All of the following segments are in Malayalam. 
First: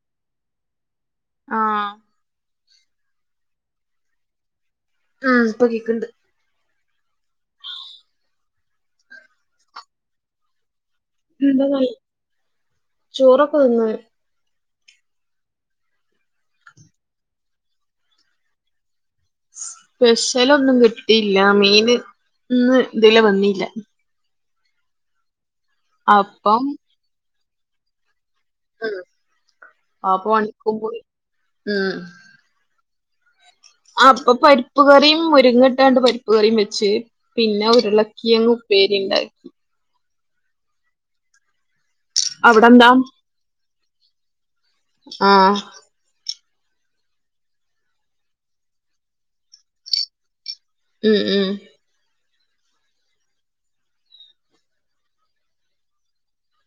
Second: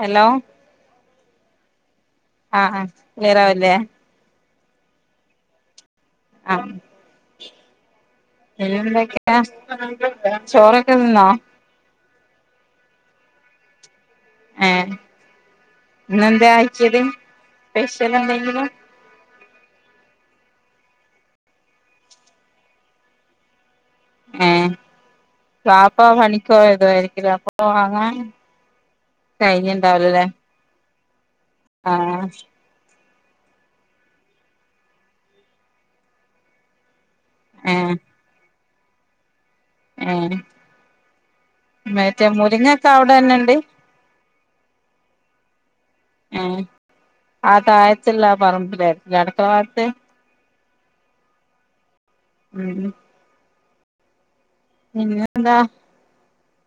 ഹലോ ആഹ് ആഹ് ആ ക്ലിയറാവല്ലേ ആഹ് പ്പ കേക്ക്ണ്ട് പിന്നെന്തൊക്കെയാ ചോറ് എന്ത ചോറൊക്കെ തിന്ന് ഏ ഇന്നെന്താ അയച്ചത് സ്പെഷ്യൽ എന്തെങ്കിലും സ്പെഷ്യല ഒന്നും കിട്ടിയില്ല മീന് ഇന്ന് ഇതിലെ വന്നില്ല ഏ വാപ്പാ അപ്പം പണിക്കോയതവായിരിക്കില്ല അപ്പം വാങ്ങാൻ കഴിഞ്ഞ് ആഹ് ഇണ്ടാവൂലല്ലേ പണിക്കും പോയി ഉം ആഹ് അപ്പൊ പരിപ്പ് കറിയും മുരിങ്ങട്ടാണ്ട് പരിപ്പ് കറിയും വെച്ച് പിന്നെ ഏഹ് ഉരുളക്കിയങ് ഉപ്പേരി ഉണ്ടാക്കി ആഹ് മറ്റേ മുരിങ്ങ ഒക്കെ അവിടെന്താ അവിടെ തന്നെണ്ട് ആഹ് ആ താഴത്ത് ള്ള പറമ്പ് ലേ അട്ക്കള ഭാഗത്ത് ഉം ഉം ഉം ഉം പിന്നെ എന്താ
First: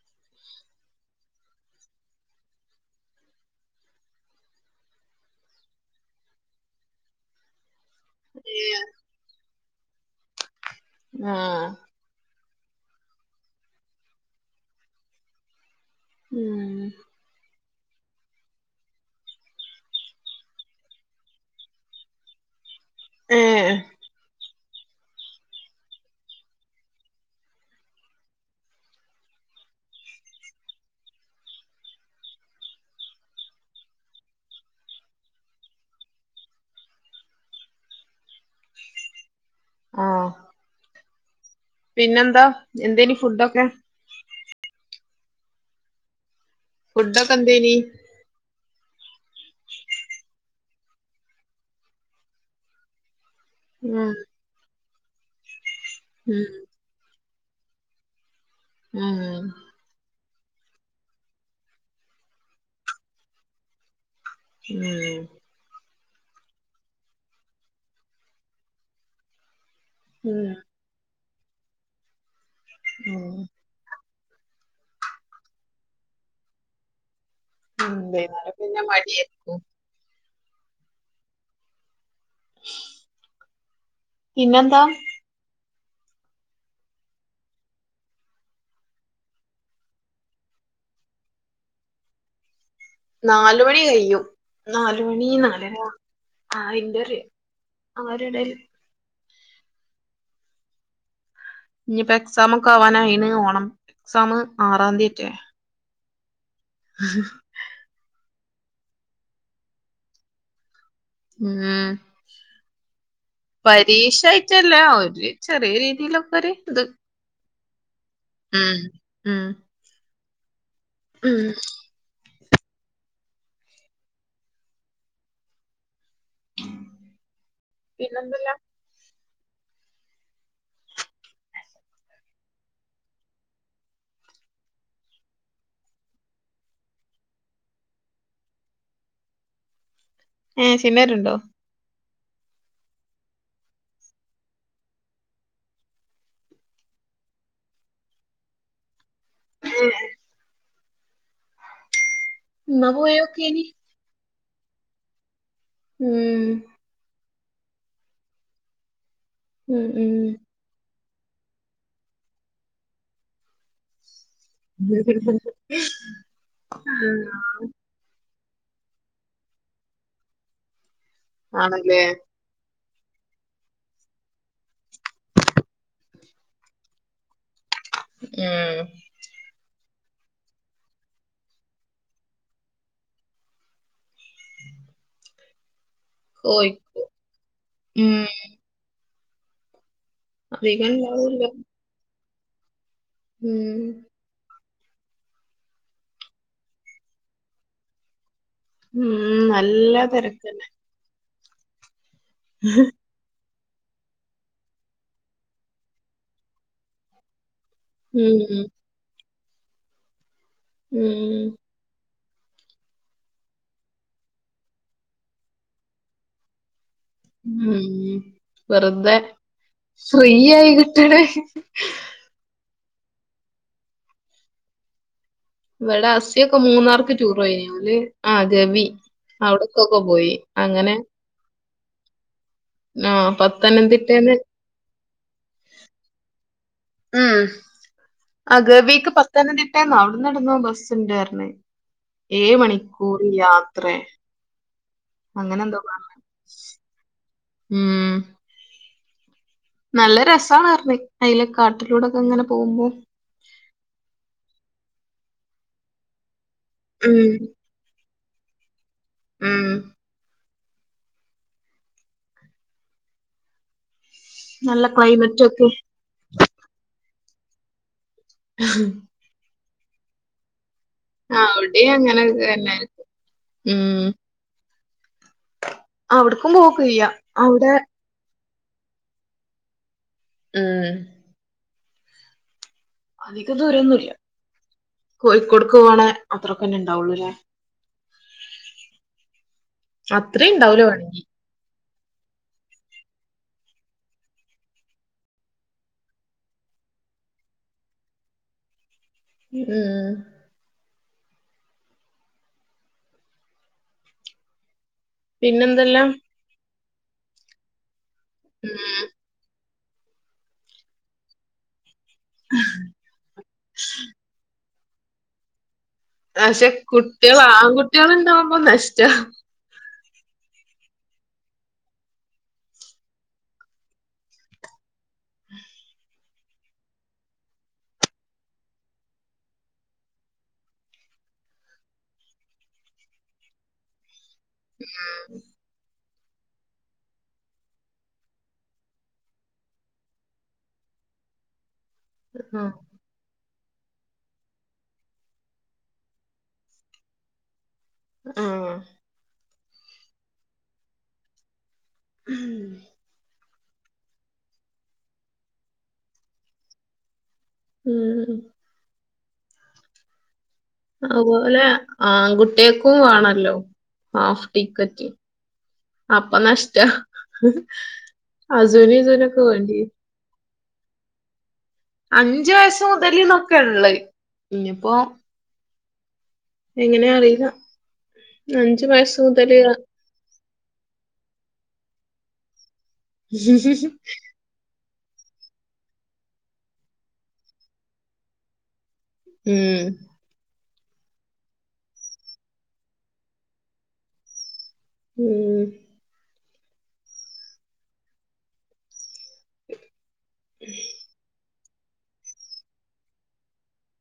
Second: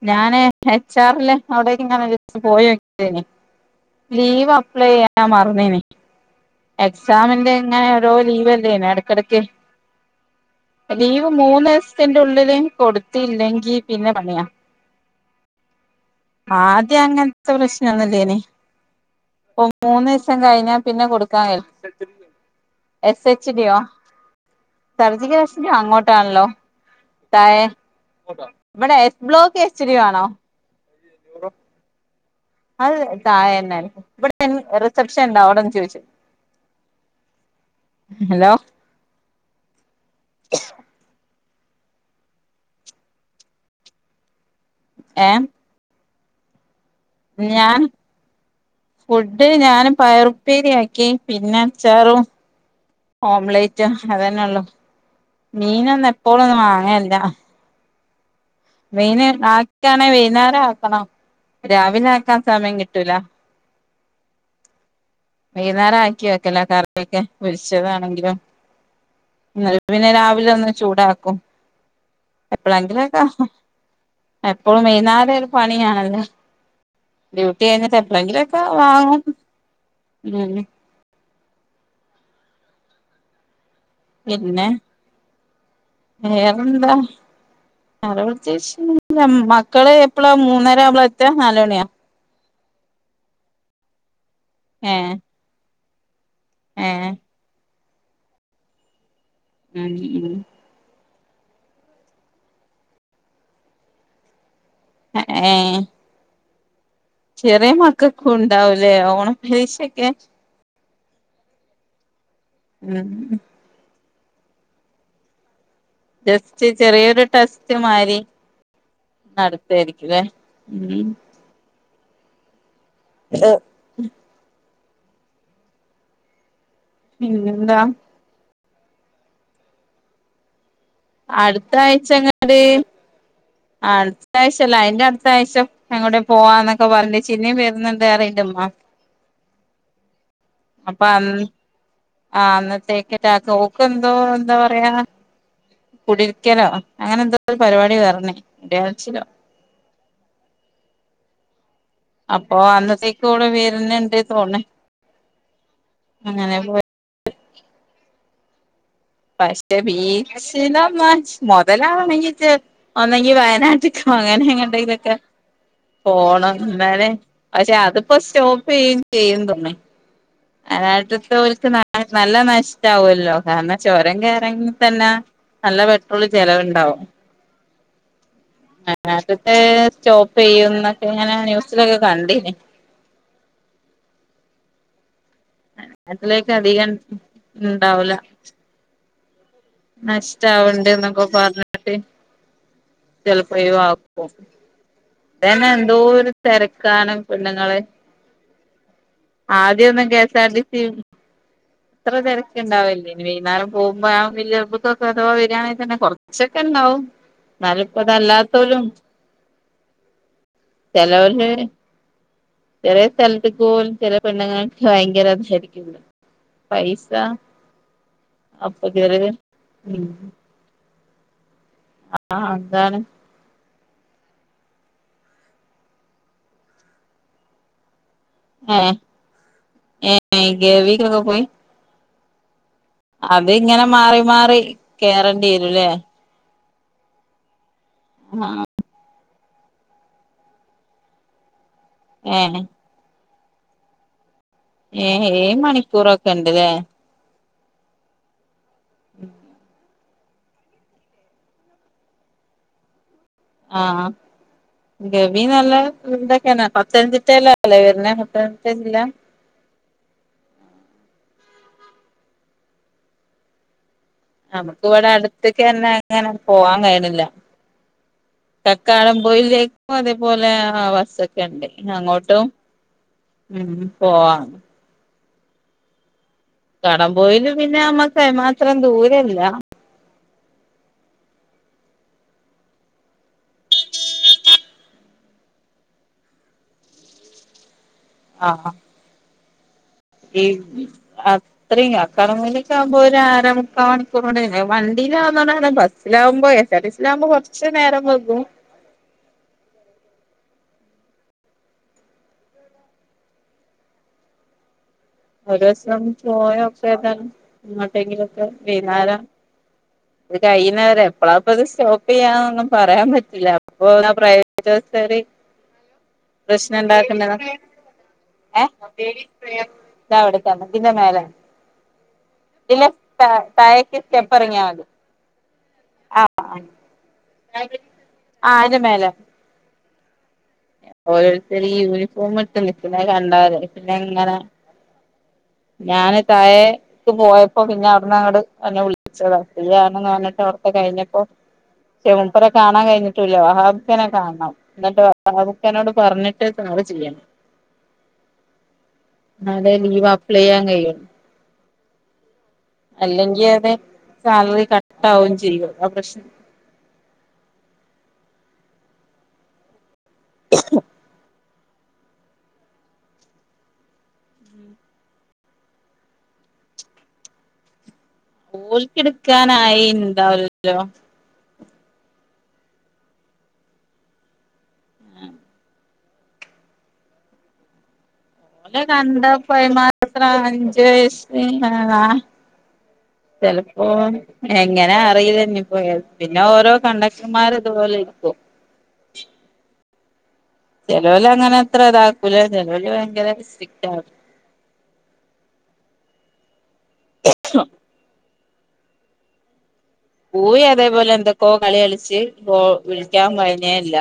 ഞാന് എച്ച് ആറില് അവിടേക്ക് ഇങ്ങനെ [unintelligible] പോയി നോക്കീനി. ലീവ് അപ്ലൈ ചെയ്യാൻ മറന്നേനി എക്സാമിന്റെ ഇങ്ങനെ ലോ ലീവല്ലേന് ഇടക്കിടക്ക് ലീവ് ആഹ് മൂന്നു ദിവസത്തിൻ്റെ ഉള്ളില് കൊടുത്തില്ലെങ്കി പിന്നെ പണിയാ ഉം ആദ്യം അങ്ങനത്തെ പ്രശ്നം ഒന്നും ഇല്ലേനി. ഇപ്പം മൂന്നീസം കഴിഞ്ഞാ പിന്നെ കൊടുക്കാൻ [unintelligible] എസ് എച്ച് ഡിയോ ഏഹ് സർജിക്ക് കാശിന്റെയോ അങ്ങോട്ടാണല്ലോ. തായെ ഇവിടെ എസ് ബ്ലോക്ക് എച്ച് ഡി ആണോ. അത് തായ തന്നെല്ലേ. ഇവിടെ റിസപ്ഷൻ ഉണ്ടാവും. അവിടന്ന് ചോദിച്ചു ഹലോ ആഹ് പിന്നെന്താ എന്തേനി ഫുഡൊക്കെ? ഏഹ് ഫുഡ് ഒക്കെ എന്തേനീ? ഫുഡ് ഞാന് പയറുപ്പേരിയാക്കി പിന്നെ അച്ചാറും. ഓംലേറ്റ് ഉം അതന്നെ ഒള്ളൂ. മീനൊന്നും ഉം എപ്പോളൊന്നും വാങ്ങേല്ല. മീന് ഉം [unintelligible] ന്നേരം ആക്കണം. രാവിലെ ആക്കാൻ സമയം കിട്ടൂല. ഊം വൈകുന്നേരം ആക്കി വെക്കലാ കറിയൊക്കെ. പൊരിച്ചതാണെങ്കിലും. [unintelligible] പിന്നെ ഉം രാവിലെ ഒന്ന് ഉം ചൂടാക്കും എപ്പളെങ്കിലൊക്കെ. ഉം എപ്പളും വൈന്നേരം ഒരു പണിയാണല്ലോ. ഡ്യൂട്ടി കഴിഞ്ഞിട്ട് വൈന്നേരം എപ്പളെങ്കിലൊക്കെ പിന്നെ വാങ്ങും. മടിയായിരിക്കും ഉം പിന്നെ പിന്നെന്താ? വേറെന്താ. വേറെ പ്രത്യേകിച്ച് ന്നൂല്ല. മക്കള് എപ്പളാ മൂന്നരാവുമ്പളാ എത്താ നാലണിയൊ? നാലുമണി കയ്യും. ഏഹ് നാലുമണി നാലര. ആ ഇൻ്റെ ഏഹ് ഒര് ആ ഒര് എടേല്. ആ നീ ഉം. ഇഞ്പ്പോ എക്സാമൊക്കെ ആവാനായിണ്. ഓണം എക്സാമ് എ ഏ ചെറിയ മക്കക്കും ഉണ്ടാവുലേ ഓണപ്പരീക്ഷൊക്കെ. ഉം ന്നാ ഉം രീഷായിട്ടല്ല. ഒരു ചെറിയ രീ ജസ്റ്റ് ചെറിയൊരു ടെസ്റ്റ് മായ്രി ഉം ഉം നടത്തേരിക്കും ലേ. ഉം [unintelligible] പിന്നെ എന്താ. പിന്നെന്തല്ലാ അടുത്ത ആഴ്ച ഇങ്ങട് അടുത്ത ആഴ്ചല്ല അയിന്റെ അടുത്ത ആഴ്ച എങ്ങോട്ടേം പോവാന്നൊക്കെ പറഞ്ഞ് ച്ച് ഇനിം വരുന്നുണ്ട് പറിം ഇൻ്റെമ്മ. ഏഹ് [unintelligible] അപ്പൊ വര്ണ്ടോ? അന്ന് ആ അന്നത്തേക്ക് അറ്റാക്ക് ഓക്ക് ഓക്ക് എന്തോ എന്താ പറയാ. കുടിയിരിക്കലോ അങ്ങനെ എന്തോ ഒരു പരിപാടി പറഞ്ഞ്. മുട്‌യാൾ ച്ചിലോ അപ്പൊ എന്നാ അന്നത്തേക്ക് കൂടെ പോയോക്കേനി വേരന്ന്ണ്ട് തോന്നണേ ഉം [unintelligible] പക്ഷെ ഉം ഉം [unintelligible] മൊതലാണെങ്കി ജ് ഒന്നെങ്കി വയനാട്ട്ക്കോ അങ്ങനെ എങ്ങട്ടേലൊക്കെ പോണം. ഇന്നാലെ പക്ഷെ അതിപ്പോ സ്‌റ്റോ ആണല്ലേ [unintelligible] [unintelligible] കാരണം ചൊരം കയറങ്ങി തന്ന നല്ല പെട്രോള് ചെലവ്ണ്ടാവും ഉം [unintelligible] [unintelligible] സ്റ്റോപ്പ് ചെയ്യുംന്നൊക്കെ ഇങ്ങനെ ന്യൂസിലൊക്കെ കണ്ട്നി അ അതിലേക്ക് അധികം കോഴിക്കോ ഇണ്ടാവൂല ഉം നഷ്ടവണ്ട അധികം എന്നൊക്കെ ഉണ്ടാവൂല്ല. പറഞ്ഞോട്ട് ചിലപ്പൊ ഉം. ഒയിവാക്കും. അതന്നെ എന്തോ ഒരു തിരക്കാണ് പെണ്ണുങ്ങള് ഉം ആദ്യം നല്ല ഒന്നു കെ. എസ്. ആർ. ടി. തിരക്കന്നെ. സി ൽ അത്ര തിരക്ക് ഉണ്ടാവല്ലി വൈകുന്നേരം പോവുമ്പ [unintelligible] അഥവാ വരികയാണെങ്കിൽ തന്നെ കുറച്ചൊക്കെ ഉണ്ടാവും എന്നാലിപ്പ അത് ഉം. അല്ലാത്തൊരും ഉം. ചെലവര് ചെറിയ സ്ഥലത്ത്ക്ക് പോലും ചെറിയ പെണ്ണുങ്ങൾക്കെ [unintelligible] പൈസ് ഉം വെറുതെ ഉം ഫ്രീയായി കിട്ടണ്. [unintelligible] എന്താണ്? ഇവിടെ അസിയൊക്കെ മൂന്നാർക്ക് ടൂറ് പോയി [unintelligible] ആ ഏ ഗവി അവിടെക്കൊക്കെ പോയി ഏ അങ്ങനെ ഗവിക്കൊക്കെ പോയി ആ അത് ഇങ്ങനെ മാറി പത്തനംതിട്ടേന്ന് മാറി കേറെണ്ടി വരുംല്ലേ ഉം ആ ഗവീക്ക് പ ത്തന്നതിട്ടേന്ന അവിടുന്ന് എവിടെന്നോ ബസ് ഉണ്ട് പറഞ്ഞു ഏ ഏയ് മണിക്കൂർ യാത്രേ ഏ ഏയ് മണിക്കൂറൊക്കെ ഉണ്ട്ല്ലേ മ്ഹ് ഉം നല്ല രസമാണ് പറഞ്ഞു അയിലെ കാട്ടിലൂടൊക്കെ ഇങ്ങനെ പോകുമ്പോ ആഹ് ഗവി നല്ല ഇതൊക്കെയാണ് പത്തനംതിട്ടേല്ലല്ലേ വരുന്നെ [unintelligible] മ് നമ്മുക്ക് നല്ല ഇവിടെ ക്ലൈമറ്റും ഒക്കെ അടുത്തക്കന്നെ അങ്ങനെ പോവാൻ കഴിയണില്ല തക്കാളം [unintelligible] അതേപോലെ ആ ബസ്സൊക്കെ ഉണ്ടേ അവിടെയും അങ്ങനൊക്കെ അങ്ങോട്ടും തന്നെ ഉം പോവാ അവിടു കടം പോയില് പിന്നെ അമ്മക്ക് അത്രം ദൂരല്ല ഉം അധിക ദൂരോന്നുല്ലാ കോഴിക്കോടുക്ക് പോവാണ അത്രൊക്കന്നെ ഇണ്ടാവുള്ളു ല്ലേ ആഹ് ഹ അത്രേ ഉണ്ടാവൂല [unintelligible] വേണെങ്കി [unintelligible] ആകുമ്പോ ഒരു ആര, മുക്കാ മണിക്കൂർ കൊണ്ട് വണ്ടിയിലാവുന്നതൊണ്ട് ബസ്സിലാവുമ്പഴേ [unintelligible] കുറച്ച് നേരക്കേ [unintelligible] മ് ഒരുസം പിന്നെന്തെല്ലാം പോയ ഒക്കെ ഏതാണ് ഇങ്ങോട്ടെങ്കിലൊക്കെ ഉം വൈന്നേരം ഇത് കഴിുന്നവരെ എപ്പളാപ്പ ഇത് സ്റ്റോപ്പ് ചെയ്യാന്നൊന്നും പറയാൻ പറ്റില്ല അപ്പൊ [unintelligible] പക്ഷെ പ്രശ്നം ഇണ്ടാക്കണ്ട കുട്ടികൾ ആൺകുട്ടികൾ ഉണ്ടാവുമ്പോ നഷ്ടാ ഇാവിടെത്തെന്ന പിന്നെമേലെ ഇല്ല താഴേക്ക് സ്റ്റെപ്പ് ഇറങ്ങിയാ മതി. [unintelligible] ആ അതിന്റെ മേലെ ഓരോരുത്തർ യൂണിഫോം ഇട്ട് നിക്കണേ കണ്ടാൽ പിന്നെ ഇങ്ങനെ ഉം ഞാന് താഴേക്ക് പോയപ്പോ പിന്നെ അവിടന്ന് അങ്ങട് എന്നെ വിളിച്ചതാണെന്ന്. [unintelligible] അവിടത്തെ കഴിഞ്ഞപ്പോ [unintelligible] ചെു ആഹ് കാണാൻ കഴിഞ്ഞിട്ടൂില്ല വഹാബ്ിക്കനെ കാണണം എന്നിട്ട് പാവത്താനോട് പറഞ്ഞിട്ട് നാള് ചെയ്യണം ആഹ എന്നാലെ ലീവ് അപ്ലൈ ചെയ്യാൻ കഴിയു. അല്ലെങ്കി അതെ സാലറികട്ട് ആാവയും ചെയും ആ പ്രശാന ഉം ഉ അതുപോലെ ആൺകുട്ടികക്കും വേണല്ലോ ഹാഫ് ടിക്കറ്റ് അപ്പൊ നഷ്ടം ഓൽക്കെടുക്കാനായി ഇണ്ടാവല്ലോ അഞ്ചു വയസ് മുതല്ന്നൊക്കെയ ഉള്ളുഇനിയിപ്പോൊ എങ്ങനെയ അറിയില്ല ഓലെ അഞ്ചു വയസ്സ് കണ്ട മുതല് പോയി മാത്രം അഞ്ചു വയസ് ചിലപ്പോ എങ്ങനാ തന്നെ പോയ പിന്നെ ഓരോ കണ്ടക്ടർമാർ ഇതുപോലെ ഇരിക്കും ഉം ചില വര് അങ്ങനെ അത്ര ഇത് ആകുല ചിലവര് ഭയങ്കര സ്ട്രിക്റ്റ് ആും ഉം ആഹ കളികളിച്ച് വിളിക്കാൻ കഴിഞ്ഞേ ഇല്ല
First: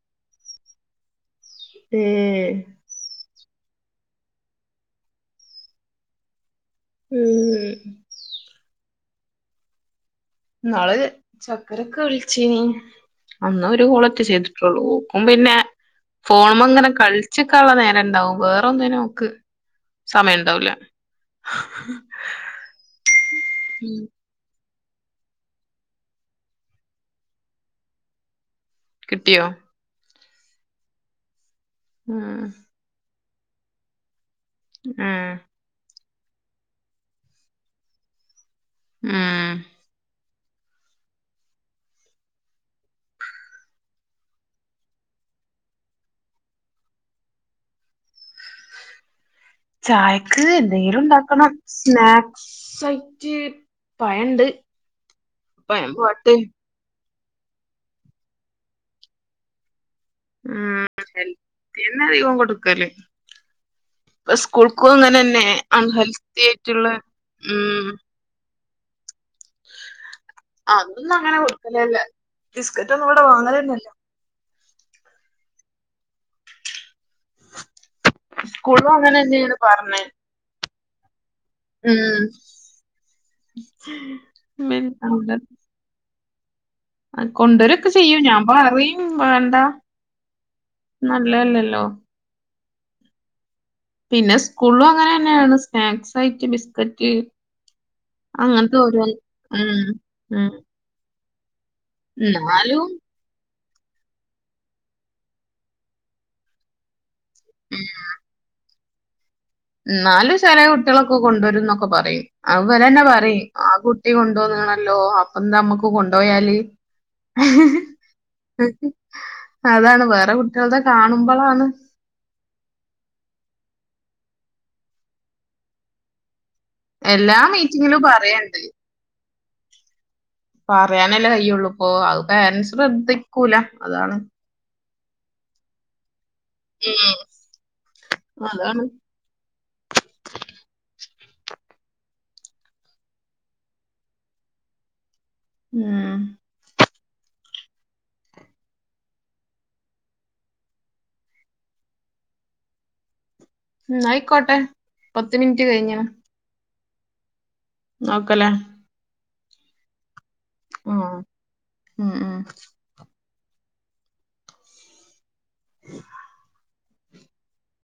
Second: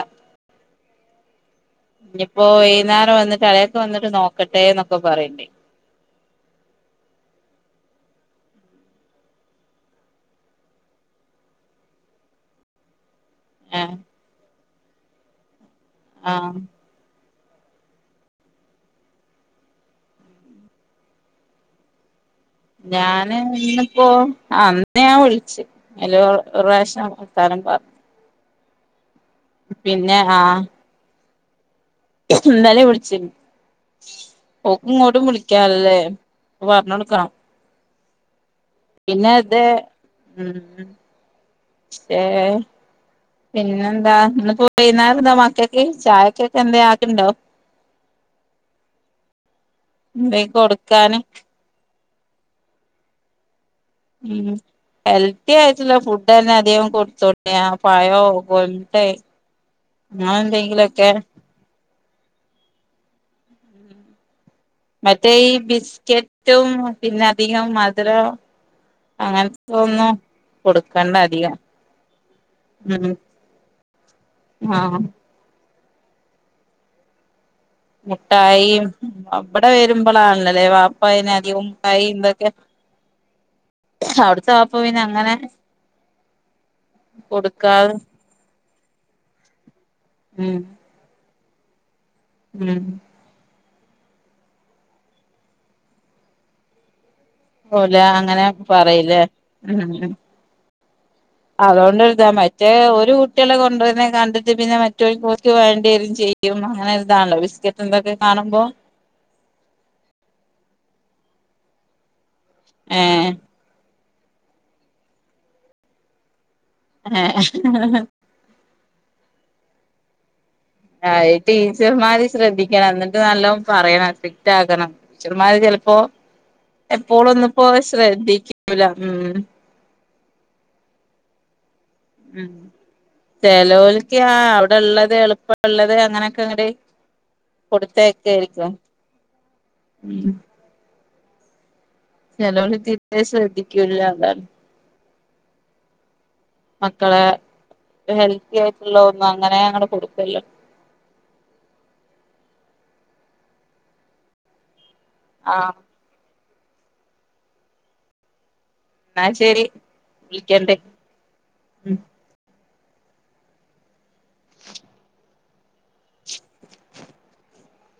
ഏ ഇനിപ്പോ വൈകുന്നേരം വന്നിട്ട് [inaudible] വന്നിട്ട് നോക്കട്ടെ എന്നൊക്കെ പറയണ്ടേ ഉം ഉ നാള്െ ചക്കരൊക്കെ വിളിച്ചേനി അന്ന് ഏ ഒരു കോളൊക്കെചെയ്തിട്ടത്. ക്കും പിന്നെ ആ ഫോണ് അങ്ങനെ കള ചിക്കാൻ നേരം ഉണ്ടാവും വേറൊന്നും നോക്ക് സമയം ഉണ്ടാവൂല ഞാന് ഇന്നപ്പോ ആ പിന്നെ ഞാൻ വിളിച്ചു ഒരു പ്രവിശ്യമ്മ് വർത്താനം പറഞ്ഞു കിട്ടിയോ പിന്നെ ആഹ ഉം ഇന്നലെ വിളിച്ചു ഓക്കും ഇങ്ങോട്ടും ഉം വിളിച്ചാരുന നല്ലെ ഓ പറഞ്ഞോടുക്കണമ് [inaudible] പിന്നെ ഉം ഇത ഉ ആയ് പിന്നെന്താ ഇ പോയിരുന്നോ മക്കൊക്കെ ചായക്കൊക്കെ എന്താ ആക്കുണ്ടോ [unintelligible] എന്തേ ചായക്ക് എന്തെങ്കിലും കൊടുക്കാന് ഉണ്ടാക്കണം സ്നാക്സ് ആയിട്ട് പഴണ്ട് ഉം ഹെൽത്തി പഴം ആയിട്ടില്ല ഫുഡ് പോവട്ടെ തന്നെ അധികം കൊ തുണിയ പഴോ കോഴിമോട്ടായോ അങ്ങനെ എന്തെങ്കിലൊക്കെ എന്നെ അധികം കൊടുക്കല്ലേ സ്കൂൾക്കക്കു, അങ്ങനെ മറ്റേ തന്നെ ഈ അൺഹെൽത്തി ബിസ്ക്കറ്റും ആയിട്ടുള്ള പിന്നെ ഉം അങ്ങനെ തോന്നുന്നു അതൊന്നും അങ്ങനെ കൊടുക്കലല്ല ബിസ്കറ്റ് ഒന്നും ഇവിടെ വാങ്ങലില്ലല്ലോല്ലോ ആഹ [unintelligible] മുട്ടായി സ്കൂളും അങ്ങനെ തന്നെയാണ് അവിടെ പറഞ്ഞേ വരുമ്പോളാണല്ലല്ലേ വാപ്പ കൈ ഉം ഇതൊക്കെ അവിടത്തൊപ്പ പിന്നെ അങ്ങനെ കൊണ്ടുവരുംൊക്കെ കൊടുക്കാതെ ചെയ്യും ഞാൻ പറയും വേണ്ടാ ഉം.. അല്ലാല്ലല്ലോ. ഉം.. പിന്നെ സ്കൂളിലും അങ്ങനെ തന്നെയാണ് സ്നാക്സ് ആയിട്ട് ബിസ്കറ്റ് ഓല അങ്ങനെ അങ്ങനത്തെ [unintelligible] പറയില്ലേ ഉം.. ഉം.. അതുകൊണ്ടൊരിതാ മറ്റേ എന്നാലും ഒരു കുട്ടികളെ ണ്ടൊരുന്നെ കണ്ടിട്ട് പിന്നെ മറ്റവര്ക്ക് ക് വേണ്ടിവരും ചെയ്യും അങ്ങനെ ഇതാണല്ലോ ബിസ്ക്കറ്റ് എന്തൊക്കെ കാണുമ്പോ... ന്നാലും ചെല കുട്ടികളൊക്കെ കൊണ്ടുവരും ന്നൊക്കെ പറയും. അതിവരന്നെ ഏഹ് പറയും ആകു കുട്ടി കൊണ്ടന്നാണല്ലോ... അപ്പെന്താ മ്മക്ക് കൊണ്ടോയാല്..? ങേഹ്... ഹ്ഹ്... അതാണ് വേറെ കുട് അയ് ടീച്ചർമാര് ശ്രദ്ധിക്കണം... എന്നിട്ട് നല്ലോ പറയണം ക്റ്റാക്കണം. ടീച്ചർമാര് ചിലപ്പോ... എല്ലാ എപ്പോളൊന്നുപ്പോ മീറ്റിങ്ങിലും പറയണ്ട് ശ്രദ്ധിക്കൂല. ഉം... പറയാനല്ലേ കയിയുള്ളൂ ഇപ്പൊ... അത് ഉം പാരന്റ്സ് ശ്രദ്ധിക്ക്കൂല... അതാണ്. ഉള്ളത്.. എളുപ്പ.. ള്ളത് അങ്ങന.. ങ്ങട്.. ഉം കൊടുത്തയക്കയിരിക്കും. അതാണ് ചേലോല് തീരെ ശ്രദ്ധിക്കൂല്ല അതാണ്. ഉം മക്കളേ... ഹെൽത്തി ആയിട്ടുള്ള ഒന്നും അങ്ങനെ അങ്ങട് കൊടുക്കല്ലോ [inaudible] ഉം.. ആയിക്കോട്ടെ. പത്ത് മിനിറ്റ് ആഹ് കഴിഞ്ഞ...? നോക്കല്ലേ... എന്നാ.. ശരി. വിളിക്കണ്ട് ഉം.. ഉം.. ഉം.. [unintelligible]